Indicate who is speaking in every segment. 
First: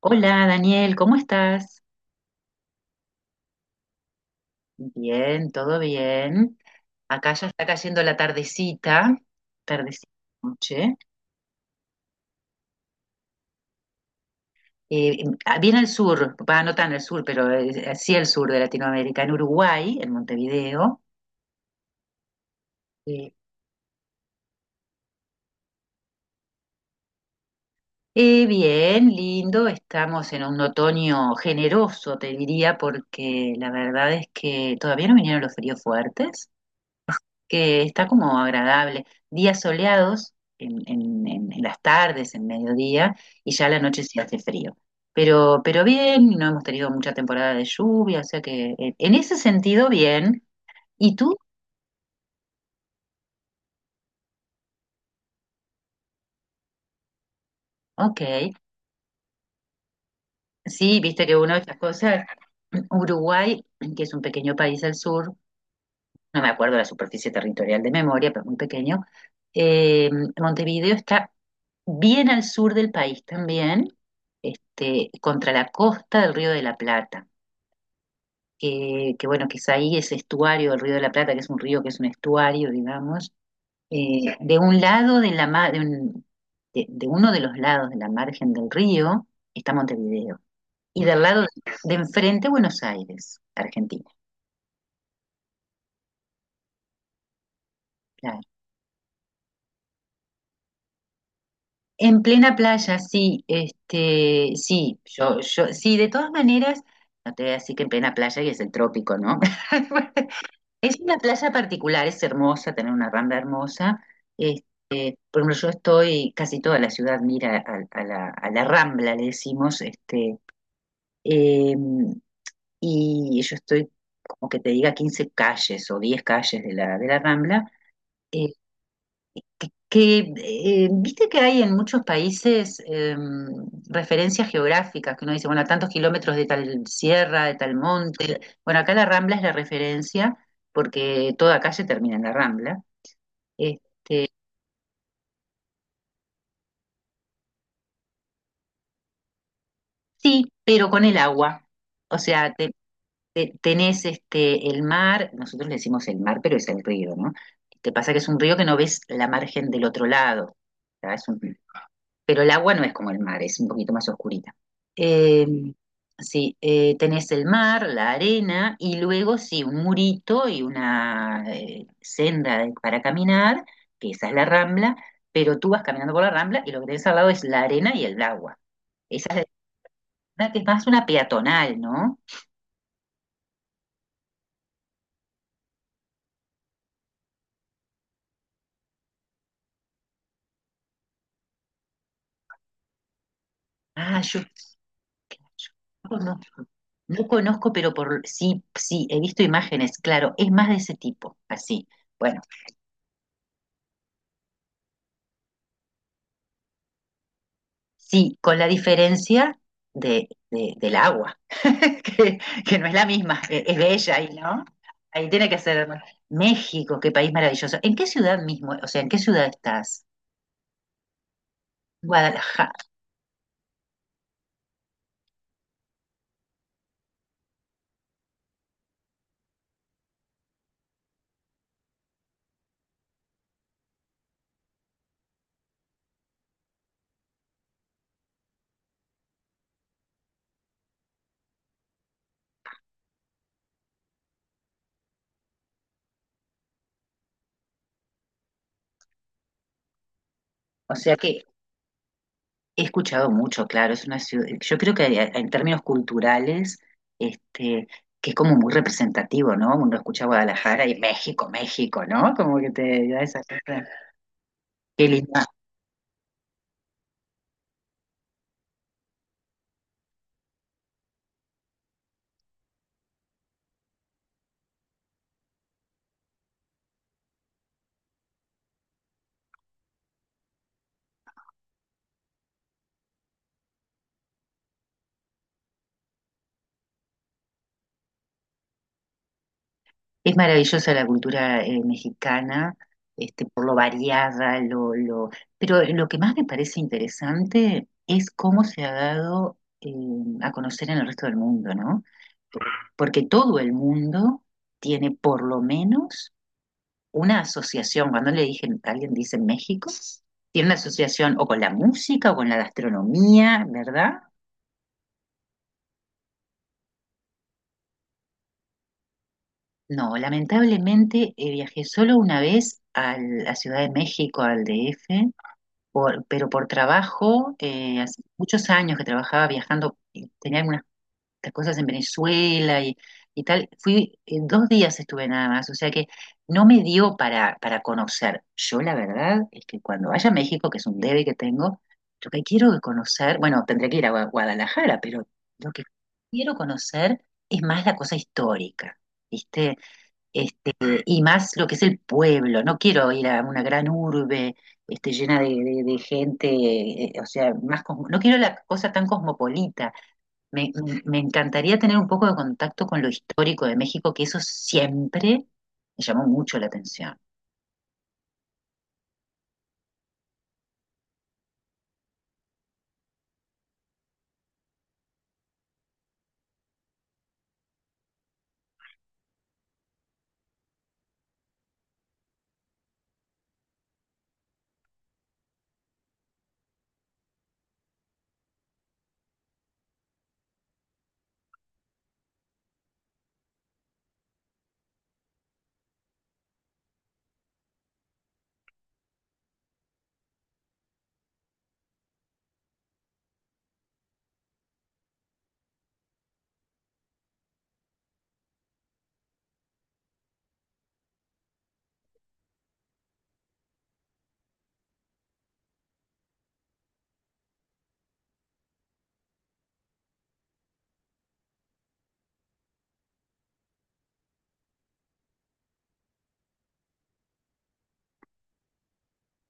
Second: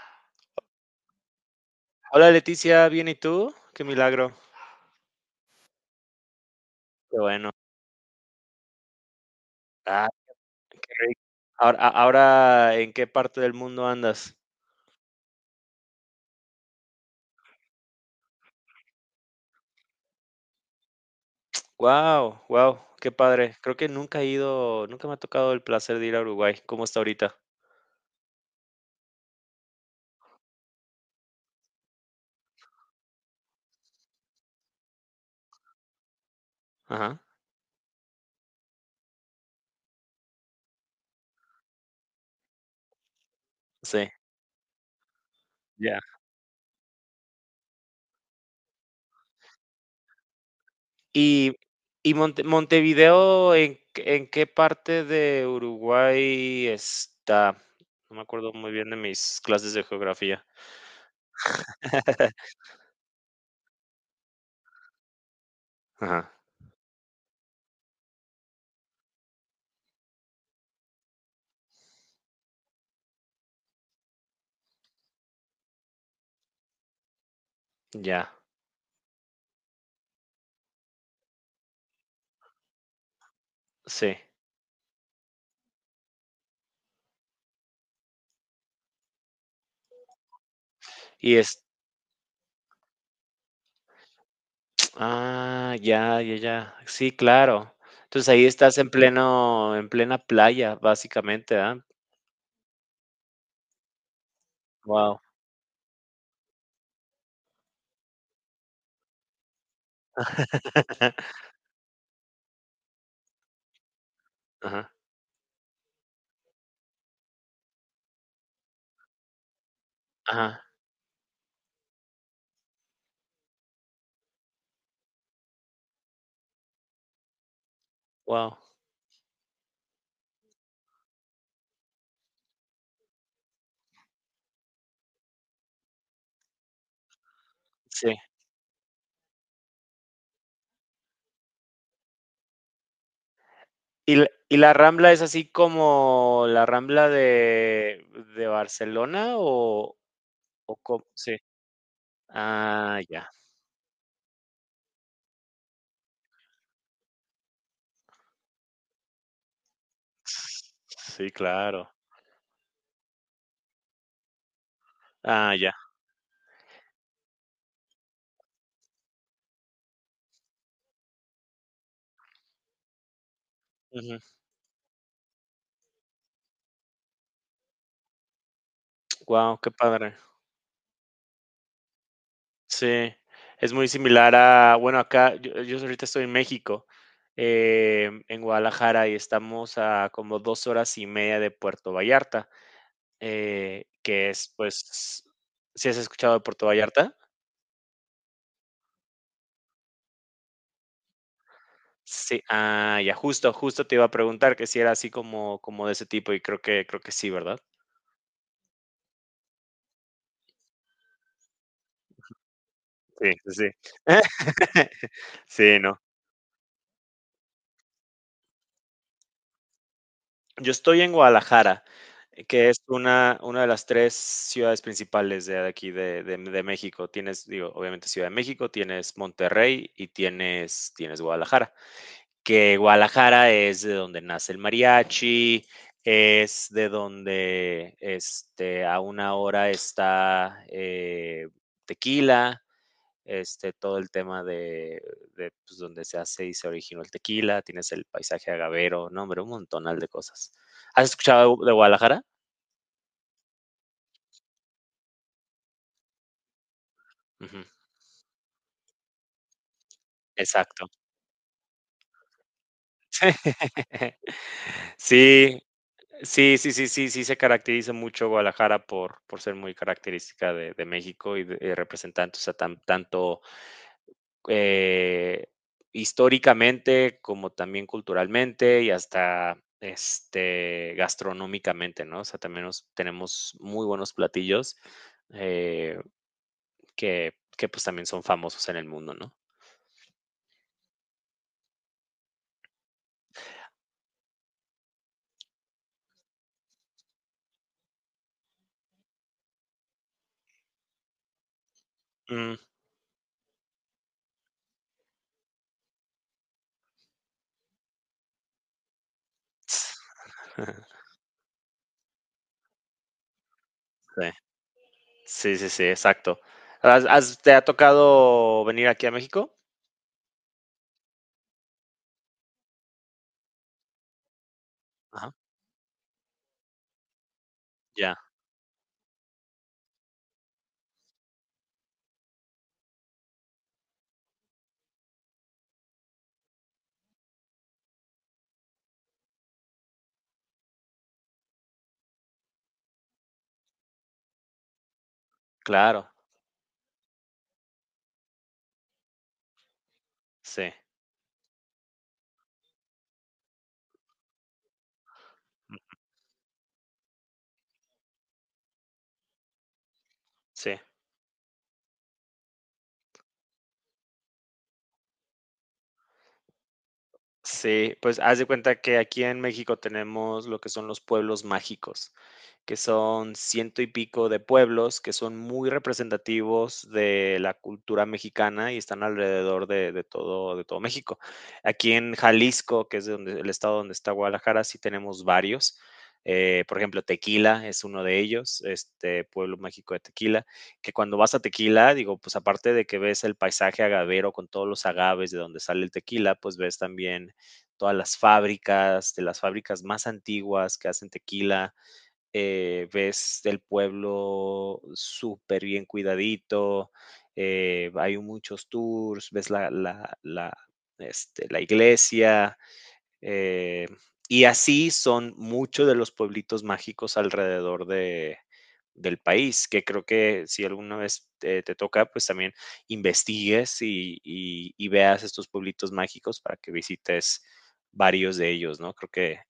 Speaker 1: Hola Daniel, ¿cómo estás?
Speaker 2: Hola Leticia, ¿bien y tú? Qué milagro.
Speaker 1: Bien, todo bien.
Speaker 2: Qué
Speaker 1: Acá ya
Speaker 2: bueno.
Speaker 1: está cayendo la tardecita, tardecita,
Speaker 2: Ah, qué
Speaker 1: noche.
Speaker 2: rico. Ahora, ahora, ¿en qué parte del mundo andas?
Speaker 1: Eh, Bien al sur, va, no tan al sur, pero sí al sur de Latinoamérica, en Uruguay, en Montevideo.
Speaker 2: Wow, wow, qué
Speaker 1: Eh,
Speaker 2: padre. Creo que nunca he ido, nunca me ha tocado el placer de ir a Uruguay. ¿Cómo está ahorita?
Speaker 1: Bien, lindo, estamos en un otoño generoso, te diría, porque la verdad es que todavía no vinieron los fríos fuertes.
Speaker 2: Ajá,
Speaker 1: Que está como agradable. Días soleados en, en las tardes, en mediodía, y ya a la noche
Speaker 2: sí,
Speaker 1: sí hace frío. Pero
Speaker 2: ya.
Speaker 1: bien, no hemos tenido mucha temporada de lluvia, o sea que en ese sentido bien. ¿Y tú?
Speaker 2: Y, y Montevideo, ¿ en qué parte de Uruguay está? No
Speaker 1: Ok.
Speaker 2: me acuerdo muy bien de mis clases de geografía.
Speaker 1: Sí, viste que una de estas cosas, Uruguay, que es un pequeño país al sur,
Speaker 2: Ajá,
Speaker 1: no me acuerdo la superficie territorial de memoria, pero muy pequeño. Eh, Montevideo está bien al sur del país también, este, contra la costa del Río de la Plata,
Speaker 2: ya,
Speaker 1: que bueno, que es ahí ese estuario del Río de la Plata, que es un río que es un estuario, digamos,
Speaker 2: sí.
Speaker 1: de un lado de la de uno de los lados de la margen del río está Montevideo, y del
Speaker 2: Y
Speaker 1: lado
Speaker 2: es,
Speaker 1: de enfrente Buenos Aires, Argentina.
Speaker 2: ah, ya, ya, ya. Sí, claro. Entonces,
Speaker 1: Claro.
Speaker 2: ahí estás en pleno en plena playa, básicamente, ¿ah?
Speaker 1: En plena playa, sí, este, sí,
Speaker 2: Wow.
Speaker 1: yo, sí, de todas maneras, no te voy a decir que en plena playa y es el trópico, ¿no? Es una playa particular, es hermosa, tener una rambla hermosa. eh,
Speaker 2: Ajá,
Speaker 1: por ejemplo, yo estoy, casi toda la ciudad mira a, a la rambla, le decimos, este,
Speaker 2: ajá,
Speaker 1: eh, y yo estoy, como que te diga, 15 calles o 10 calles de la rambla.
Speaker 2: wow,
Speaker 1: Que viste que hay en muchos países referencias geográficas, que uno dice, bueno, a tantos kilómetros de tal sierra, de tal
Speaker 2: sí.
Speaker 1: monte. Bueno, acá la Rambla es la referencia porque toda calle termina en la Rambla. Eh,
Speaker 2: Y la Rambla es así como la Rambla de Barcelona o
Speaker 1: sí, pero con
Speaker 2: cómo?
Speaker 1: el
Speaker 2: ¿Sí?
Speaker 1: agua. O sea, te-
Speaker 2: Ah, ya.
Speaker 1: te- tenés este, el mar, nosotros le decimos el mar, pero es el río, ¿no? Te pasa que es un río que no ves la margen del otro lado. O sea, es
Speaker 2: Sí,
Speaker 1: un-
Speaker 2: claro.
Speaker 1: pero el agua no es como el mar, es un poquito más oscurita. Eh,
Speaker 2: Ah, ya.
Speaker 1: sí, tenés el mar, la arena y luego sí, un murito y una senda de- para caminar, que
Speaker 2: Wow,
Speaker 1: esa es la rambla, pero tú vas caminando por la rambla y lo que tenés al lado es la arena y el agua. Esa es la
Speaker 2: qué padre.
Speaker 1: arena que es más una peatonal, ¿no?
Speaker 2: Sí, es muy similar a, bueno, acá yo ahorita estoy en México, en Guadalajara, y estamos a como 2 horas y media de Puerto Vallarta,
Speaker 1: Ah,
Speaker 2: que
Speaker 1: yo
Speaker 2: es, pues, ¿si has
Speaker 1: no
Speaker 2: escuchado de
Speaker 1: conozco,
Speaker 2: Puerto Vallarta?
Speaker 1: no conozco, pero por sí, sí, he visto imágenes, claro, es más de ese tipo, así. Bueno.
Speaker 2: Sí, ah, ya, justo, justo te iba a preguntar que si era así como, como de ese tipo, y creo creo que sí, ¿verdad?
Speaker 1: Sí, con la diferencia del agua, que, que no es la
Speaker 2: Sí,
Speaker 1: misma,
Speaker 2: sí,
Speaker 1: que
Speaker 2: sí.
Speaker 1: es bella ahí, ¿no? Ahí tiene que
Speaker 2: Sí,
Speaker 1: ser
Speaker 2: no.
Speaker 1: México, qué país maravilloso. ¿En qué ciudad mismo? O sea, ¿en qué ciudad estás?
Speaker 2: Yo estoy en Guadalajara, que
Speaker 1: Guadalajara.
Speaker 2: es una de las 3 ciudades principales de aquí de México. Tienes, digo, obviamente Ciudad de México, tienes Monterrey y tienes Guadalajara, que Guadalajara es de donde nace el mariachi, es de donde, este, a una hora está, Tequila, este, todo el tema de, pues, donde se hace y se originó el tequila, tienes el paisaje agavero, no, hombre, un montonal de cosas.
Speaker 1: O
Speaker 2: ¿Has
Speaker 1: sea que
Speaker 2: escuchado de Guadalajara?
Speaker 1: he escuchado mucho, claro, es una ciudad, yo creo que a- en términos culturales,
Speaker 2: Ujú,
Speaker 1: este, que es como muy representativo, ¿no? Uno escucha Guadalajara
Speaker 2: exacto.
Speaker 1: y México, México, ¿no? Como que te da esa cosa. Qué lindo.
Speaker 2: Sí, sí, sí, sí, sí, sí se caracteriza mucho Guadalajara por ser muy característica de México y de, y representante, o sea, tanto eh, históricamente, como también culturalmente y hasta este, gastronómicamente, ¿no? O sea, también tenemos muy buenos platillos eh, que pues también son famosos en el mundo, ¿no?
Speaker 1: Es maravillosa la cultura mexicana, este, por lo variada, lo... pero lo que más me parece interesante es cómo se ha dado a conocer en el resto del mundo, ¿no?
Speaker 2: Mm,
Speaker 1: Porque todo el mundo tiene por lo menos una asociación. Cuando le dije, alguien dice México,
Speaker 2: ts-
Speaker 1: tiene una asociación o con la música o con la gastronomía, ¿verdad?
Speaker 2: Sí, sí, sí, sí, exacto. ¿ Te ha tocado venir aquí a México?
Speaker 1: No, lamentablemente viajé solo una vez a la Ciudad de México, al DF
Speaker 2: Ajá.
Speaker 1: pero por trabajo,
Speaker 2: Ya,
Speaker 1: hace muchos años que trabajaba viajando, tenía algunas cosas en Venezuela y tal, fui, dos días estuve nada más, o sea que no me dio para conocer. Yo la verdad es que cuando vaya a México, que es un debe que tengo, lo que quiero conocer, bueno, tendré que ir a Guadalajara, pero lo que
Speaker 2: claro,
Speaker 1: quiero conocer es más la cosa histórica, ¿viste?
Speaker 2: sí,
Speaker 1: Este, y más lo que es el pueblo. No quiero ir a una gran urbe este, llena de gente, o sea, más cosmo- no quiero la cosa tan cosmopolita.
Speaker 2: sí.
Speaker 1: Me encantaría tener un poco de contacto con lo histórico de México, que eso siempre me llamó mucho la atención.
Speaker 2: Sí, pues haz de cuenta que aquí en México tenemos lo que son los pueblos mágicos, que son ciento y pico de pueblos que son muy representativos de la cultura mexicana y están alrededor de todo México. Aquí en Jalisco, que es donde, el estado donde está Guadalajara, sí tenemos varios. Por ejemplo, Tequila es uno de ellos, este pueblo mágico de Tequila, que cuando vas a Tequila, digo, pues aparte de que ves el paisaje agavero con todos los agaves de donde sale el tequila, pues ves también todas las fábricas, de las fábricas más antiguas que hacen tequila, ves el pueblo súper bien cuidadito, hay muchos tours, ves la, este, la iglesia, eh, y así son muchos de los pueblitos mágicos alrededor de, del país, que creo que si alguna vez te toca, pues también investigues y y veas estos pueblitos mágicos para que visites varios de ellos, ¿no? Creo que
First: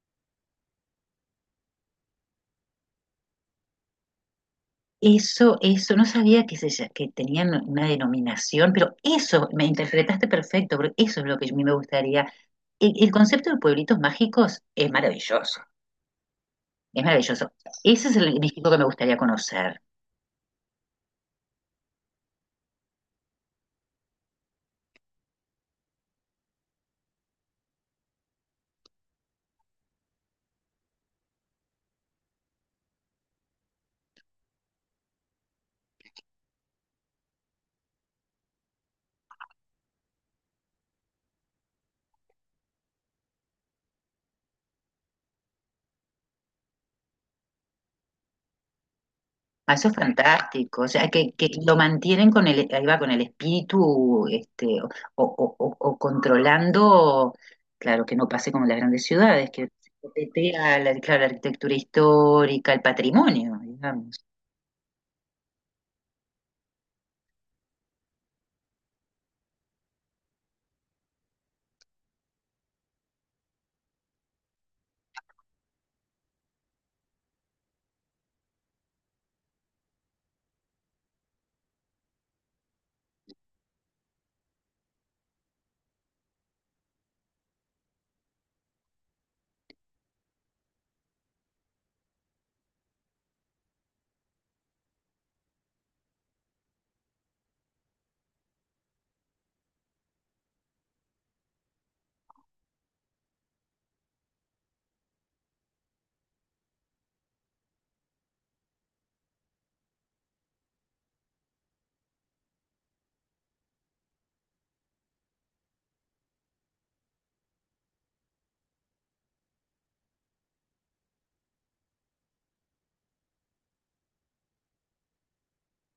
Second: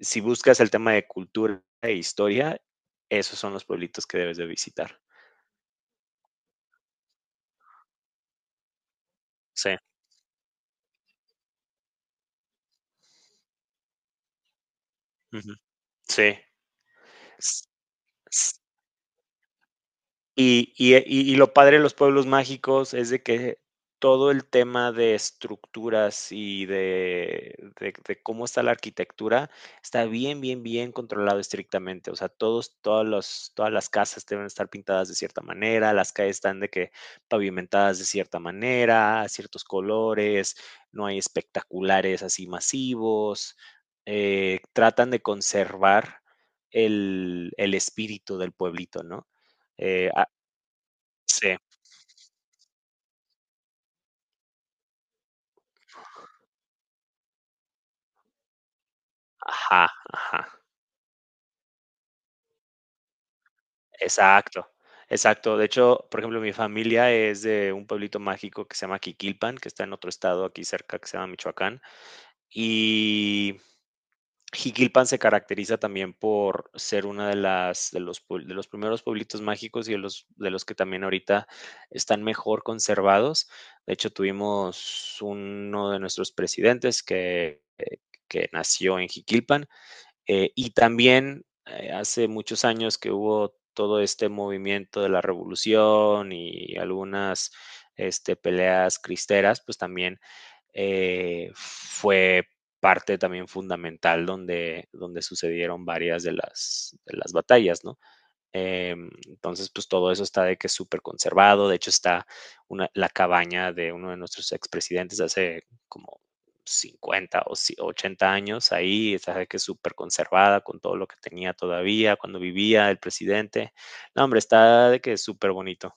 Speaker 2: si buscas el tema de cultura e historia, esos son los pueblitos que debes de visitar.
Speaker 1: Eso, no sabía que, se, lla- que tenían una denominación, pero eso, me
Speaker 2: Sí,
Speaker 1: interpretaste perfecto, porque eso es lo que a mí me gustaría. El concepto de pueblitos mágicos es
Speaker 2: ujú,
Speaker 1: maravilloso.
Speaker 2: sí.
Speaker 1: Es maravilloso.
Speaker 2: S-
Speaker 1: Ese es el México que me gustaría conocer.
Speaker 2: Y lo padre de los pueblos mágicos es de que todo el tema de estructuras y de, de cómo está la arquitectura está bien, bien, bien controlado estrictamente. O sea, todas las casas deben estar pintadas de cierta manera, las calles están de que pavimentadas de cierta manera, ciertos colores, no hay espectaculares así masivos. Eh, tratan de conservar el espíritu del pueblito, ¿no?
Speaker 1: Ah, eso es
Speaker 2: Eh, a-
Speaker 1: fantástico. O sea, que
Speaker 2: sí,
Speaker 1: lo mantienen con el, ahí va, con el espíritu, este, o, o controlando, claro, que no pase como en las grandes ciudades, que
Speaker 2: ajá, ajá,
Speaker 1: coquetea la, claro, la arquitectura histórica, el patrimonio, digamos.
Speaker 2: exacto, exacto. De hecho, por ejemplo, mi familia es de un pueblito mágico que se llama Jiquilpan, que está en otro estado aquí cerca que se llama Michoacán. Y Jiquilpan se caracteriza también por ser una de las de los primeros pueblitos mágicos y de los que también ahorita están mejor conservados. De hecho, tuvimos uno de nuestros presidentes que nació en Jiquilpan. Y también hace muchos años que hubo todo este movimiento de la revolución y algunas este, peleas cristeras, pues también fue parte también fundamental donde, donde sucedieron varias de las batallas, ¿no? Eh, entonces, pues todo eso está de que es súper conservado. De hecho, está una, la cabaña de uno de nuestros expresidentes de hace como 50 o si, 80 años ahí, está de que es súper conservada con todo lo que tenía todavía cuando vivía el presidente. No, hombre, está de que es súper bonito.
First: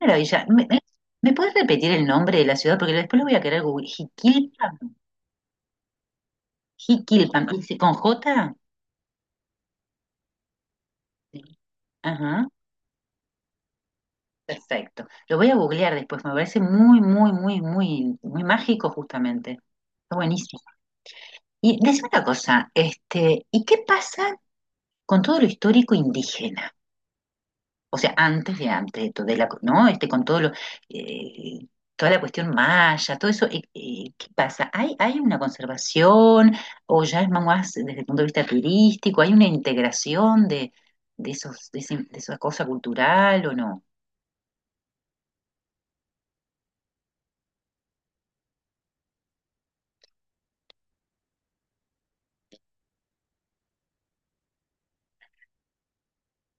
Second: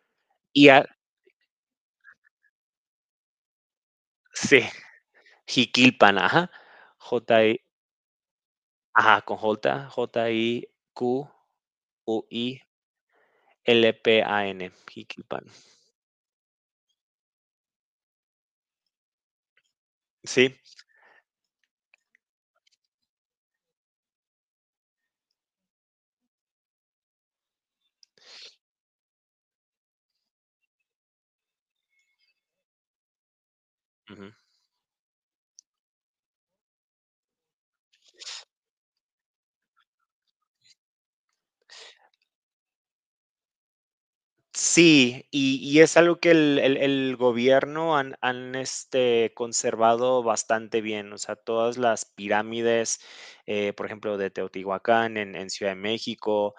Speaker 1: Maravilla. ¿Me,
Speaker 2: Y
Speaker 1: me,
Speaker 2: a-
Speaker 1: Me puedes repetir el nombre de la ciudad? Porque después lo voy a querer googlear.
Speaker 2: sí,
Speaker 1: Jiquilpan.
Speaker 2: Jiquilpan, ajá.
Speaker 1: Jiquilpan.
Speaker 2: J-I,
Speaker 1: ¿Y se- ¿Con J?
Speaker 2: ajá, con J,
Speaker 1: Sí. Ajá.
Speaker 2: J-I-Q-U-I-L-P-A-N,
Speaker 1: Perfecto. Lo
Speaker 2: Jiquilpan.
Speaker 1: voy a googlear después, me parece muy, muy, muy, muy, muy mágico justamente. Está
Speaker 2: Sí,
Speaker 1: buenísimo. Y decime una cosa, este, ¿y qué pasa con todo lo histórico indígena? O sea, antes de todo, de la, ¿no? Este, con todo lo, eh, toda la cuestión maya, todo eso, ¿qué
Speaker 2: ujú.
Speaker 1: pasa? Hay una conservación o ya es más desde el punto de vista turístico? ¿Hay una integración de esos, de, ese- de esa cosa cultural o no?
Speaker 2: Sí, y es algo que el gobierno han, este, conservado bastante bien, o sea, todas las pirámides, por ejemplo, de Teotihuacán en Ciudad de México,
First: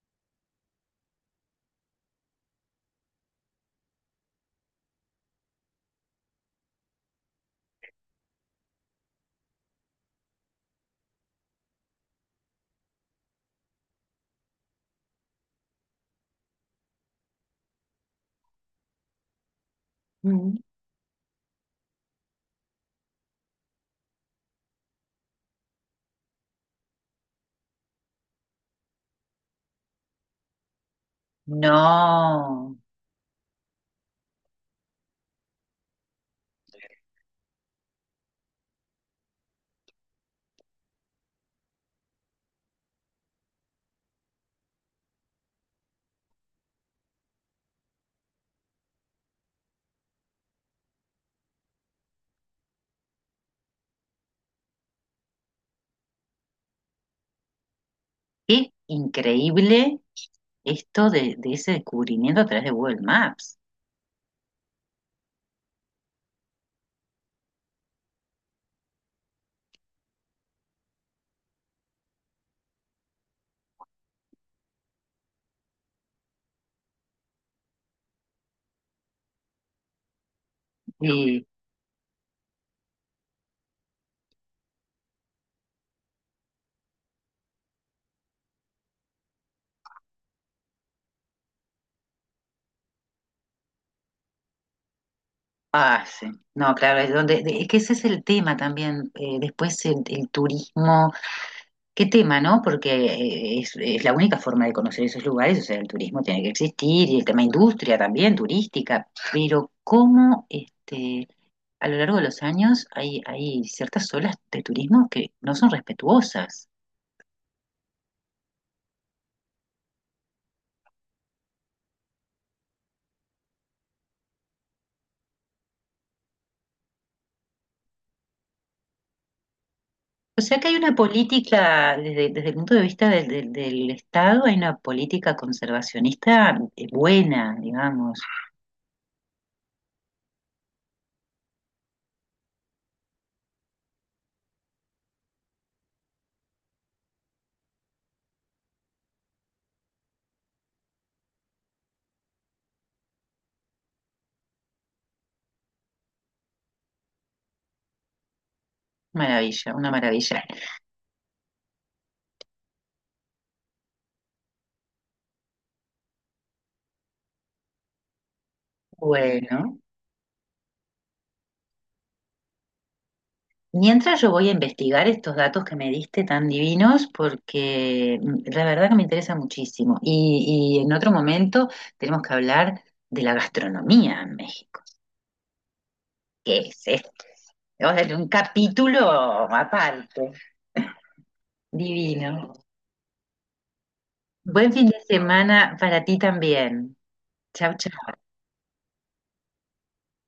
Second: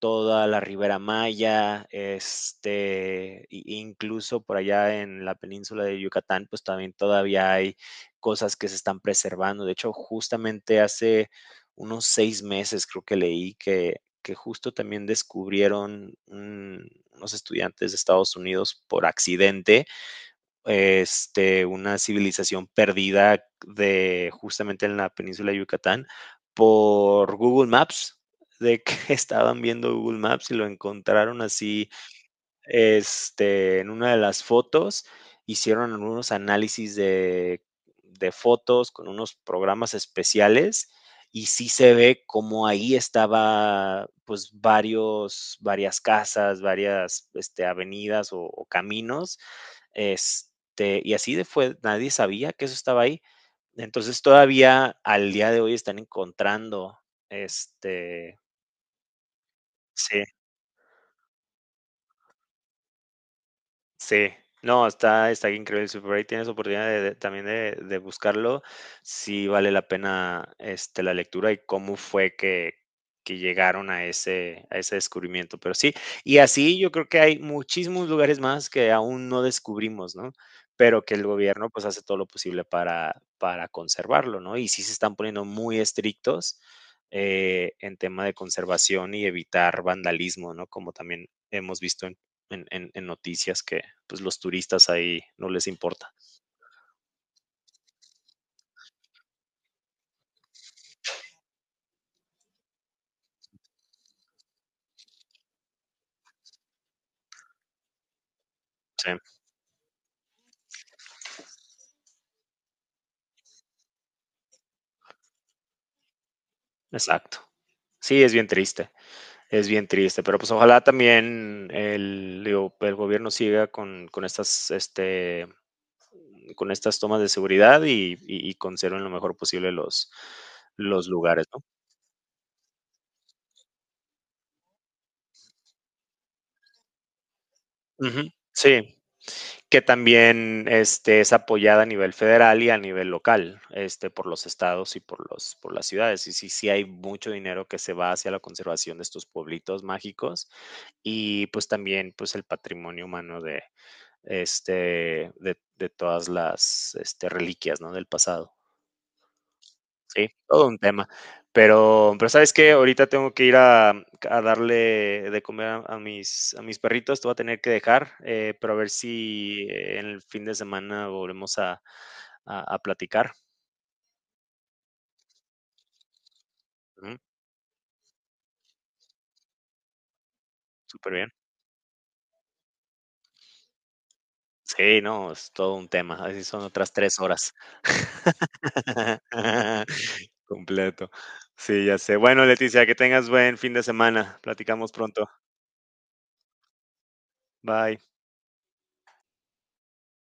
Speaker 2: toda la Ribera Maya, este, incluso por allá en la península de Yucatán, pues también todavía hay cosas que se están preservando. De hecho, justamente hace unos 6 meses creo que leí que justo también descubrieron unos estudiantes de Estados Unidos por accidente
Speaker 1: Mm.
Speaker 2: este, una civilización perdida de justamente en la península de Yucatán por Google Maps, de que estaban viendo Google Maps y lo encontraron así
Speaker 1: No.
Speaker 2: este, en una de las fotos hicieron unos análisis de fotos con unos programas especiales y sí se ve como ahí estaba pues varias casas, varias este, avenidas o caminos, este, y así de fue, nadie sabía que eso estaba ahí. Entonces todavía al día de hoy están encontrando, este,
Speaker 1: Qué increíble
Speaker 2: sí,
Speaker 1: esto de ese descubrimiento a través de Google Maps.
Speaker 2: sí, no, está increíble. Si por ahí tienes oportunidad de también de buscarlo, sí vale la pena, este, la lectura y cómo fue que llegaron a ese descubrimiento. Pero sí, y así yo creo que hay muchísimos lugares más que aún no descubrimos, ¿no? Pero que el
Speaker 1: Y,
Speaker 2: gobierno, pues, hace todo lo posible para conservarlo, ¿no? Y sí se están poniendo muy estrictos, en tema de conservación y evitar vandalismo, ¿no? Como también hemos visto en, en noticias que pues los turistas ahí no les
Speaker 1: ah,
Speaker 2: importa.
Speaker 1: sí. No, claro, es, donde, de- es que ese es el tema también. Después el turismo, qué tema, ¿no? Porque es la única forma de conocer esos lugares, o sea, el turismo tiene que existir y el tema industria también, turística.
Speaker 2: Sí,
Speaker 1: Pero cómo este, a lo largo de los años hay, hay ciertas olas de turismo que no son respetuosas.
Speaker 2: exacto. Sí, es bien triste, pero pues ojalá también el, digo, el gobierno siga con estas, este, con estas tomas de seguridad y y- conserven lo mejor posible
Speaker 1: O sea que hay una
Speaker 2: los lugares, ¿no?
Speaker 1: política, desde, desde el punto de vista del, del- del Estado, hay una política conservacionista buena, digamos.
Speaker 2: Ujú, sí, que también este, es apoyada a nivel federal y a nivel local, este, por los estados y por las ciudades. Y sí, sí hay mucho dinero que se va hacia la conservación de estos pueblitos mágicos y pues también pues el patrimonio humano de, este, de todas las este, reliquias, ¿no?, del pasado.
Speaker 1: Maravilla, una
Speaker 2: Sí,
Speaker 1: maravilla.
Speaker 2: todo un tema. Pero ¿sabes qué? Ahorita tengo que ir a darle de comer a mis perritos, te voy a tener que dejar, pero a ver si
Speaker 1: Bueno,
Speaker 2: en el fin de semana volvemos a platicar.
Speaker 1: mientras yo voy a investigar estos datos que me diste tan divinos,
Speaker 2: Ujú,
Speaker 1: porque mm, la verdad que me interesa muchísimo. Y en otro
Speaker 2: súper bien.
Speaker 1: momento tenemos que hablar de la gastronomía en México.
Speaker 2: Sí, no, es todo un tema, así
Speaker 1: ¿Qué
Speaker 2: son
Speaker 1: es
Speaker 2: otras
Speaker 1: esto?
Speaker 2: 3 horas.
Speaker 1: Vamos a hacer un capítulo aparte.
Speaker 2: Completo. Sí, ya sé. Bueno,
Speaker 1: Divino.
Speaker 2: Leticia, que tengas buen fin de semana.
Speaker 1: Buen fin
Speaker 2: Platicamos
Speaker 1: de
Speaker 2: pronto.
Speaker 1: semana para ti también. Chao,
Speaker 2: Bye.
Speaker 1: chao.